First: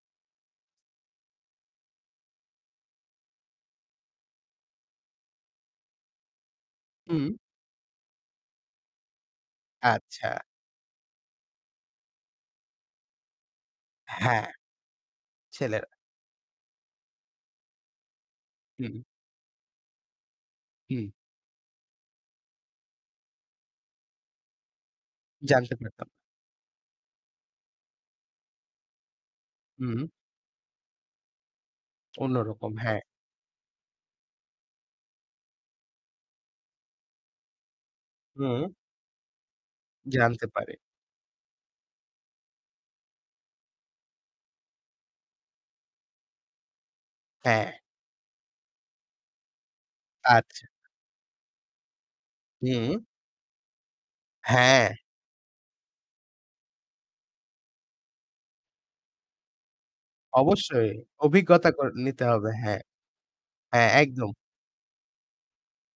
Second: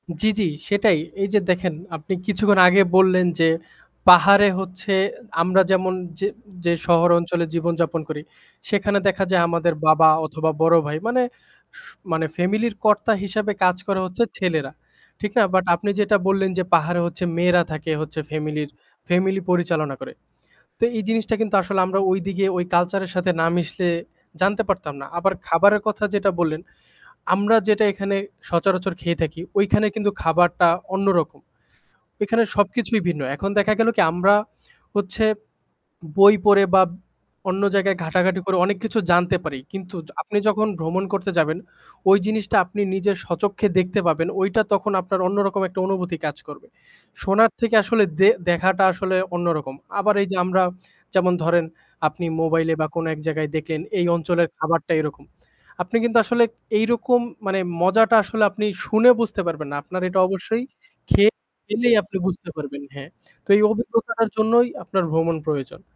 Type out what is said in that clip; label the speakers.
Speaker 1: জি, জি সেটাই। এই যে দেখেন, আপনি কিছুক্ষণ আগে বললেন যে, পাহাড়ে হচ্ছে আমরা যেমন যে যে শহর
Speaker 2: হুম।
Speaker 1: অঞ্চলে জীবনযাপন করি, সেখানে দেখা যায় আমাদের বাবা
Speaker 2: আচ্ছা।
Speaker 1: অথবা বড়ো ভাই মানে স মানে ফ্যামিলির কর্তা হিসাবে কাজ করে হচ্ছে
Speaker 2: হ্যাঁ।
Speaker 1: ছেলেরা। ঠিক না, বাট
Speaker 2: ছেলেরা।
Speaker 1: আপনি যেটা বললেন যে, পাহাড়ে হচ্ছে মেয়েরা থাকে হচ্ছে ফ্যামিলির
Speaker 2: হু।
Speaker 1: ফ্যামিলি পরিচালনা করে। তো এই
Speaker 2: হুম।
Speaker 1: জিনিসটা কিন্তু আসলে আমরা ওইদিকে ওই কালচারের সাথে না মিশলে জানতে পারতাম না। আবার
Speaker 2: জানতে
Speaker 1: খাবারের কথা
Speaker 2: পারতাম।
Speaker 1: যেটা বললেন, আমরা যেটা এখানে সচরাচর খেয়ে থাকি, ওইখানে কিন্তু
Speaker 2: হু।
Speaker 1: খাবারটা অন্যরকম। ওইখানে
Speaker 2: অন্যরকম,
Speaker 1: সবকিছুই
Speaker 2: হ্যাঁ।
Speaker 1: ভিন্ন। এখন দেখা গেল কি আমরা হচ্ছে, বই পড়ে বা অন্য জায়গায় ঘাঁটাঘাঁটি করে
Speaker 2: হুম।
Speaker 1: অনেক কিছু জানতে পারি, কিন্তু আপনি
Speaker 2: জানতে
Speaker 1: যখন
Speaker 2: পারে।
Speaker 1: ভ্রমণ করতে যাবেন, ওই জিনিসটা আপনি নিজের স্বচক্ষে দেখতে পাবেন, ওইটা তখন আপনার অন্যরকম একটা অনুভূতি কাজ করবে। শোনার
Speaker 2: হ্যাঁ।
Speaker 1: থেকে আসলে দে দেখাটা আসলে অন্যরকম। আবার এই যে, আমরা
Speaker 2: আচ্ছা।
Speaker 1: যেমন ধরেন, আপনি মোবাইলে বা
Speaker 2: হু।
Speaker 1: কোনো এক জায়গায় দেখলেন, এই অঞ্চলের খাবারটা
Speaker 2: হ্যাঁ।
Speaker 1: এরকম। আপনি কিন্তু আসলে, এইরকম মানে মজাটা আসলে আপনি শুনে বুঝতে পারবেন না। আপনার এটা অবশ্যই
Speaker 2: অবশ্যই,
Speaker 1: খেয়ে
Speaker 2: অভিজ্ঞতা ক
Speaker 1: খেলেই আপনি
Speaker 2: নিতে হবে,
Speaker 1: বুঝতে
Speaker 2: হ্যাঁ।
Speaker 1: পারবেন, হ্যাঁ। তো, এই
Speaker 2: হ্যাঁ,
Speaker 1: অভিজ্ঞতাটার
Speaker 2: একদম।
Speaker 1: জন্যই আপনার ভ্রমণ প্রয়োজন।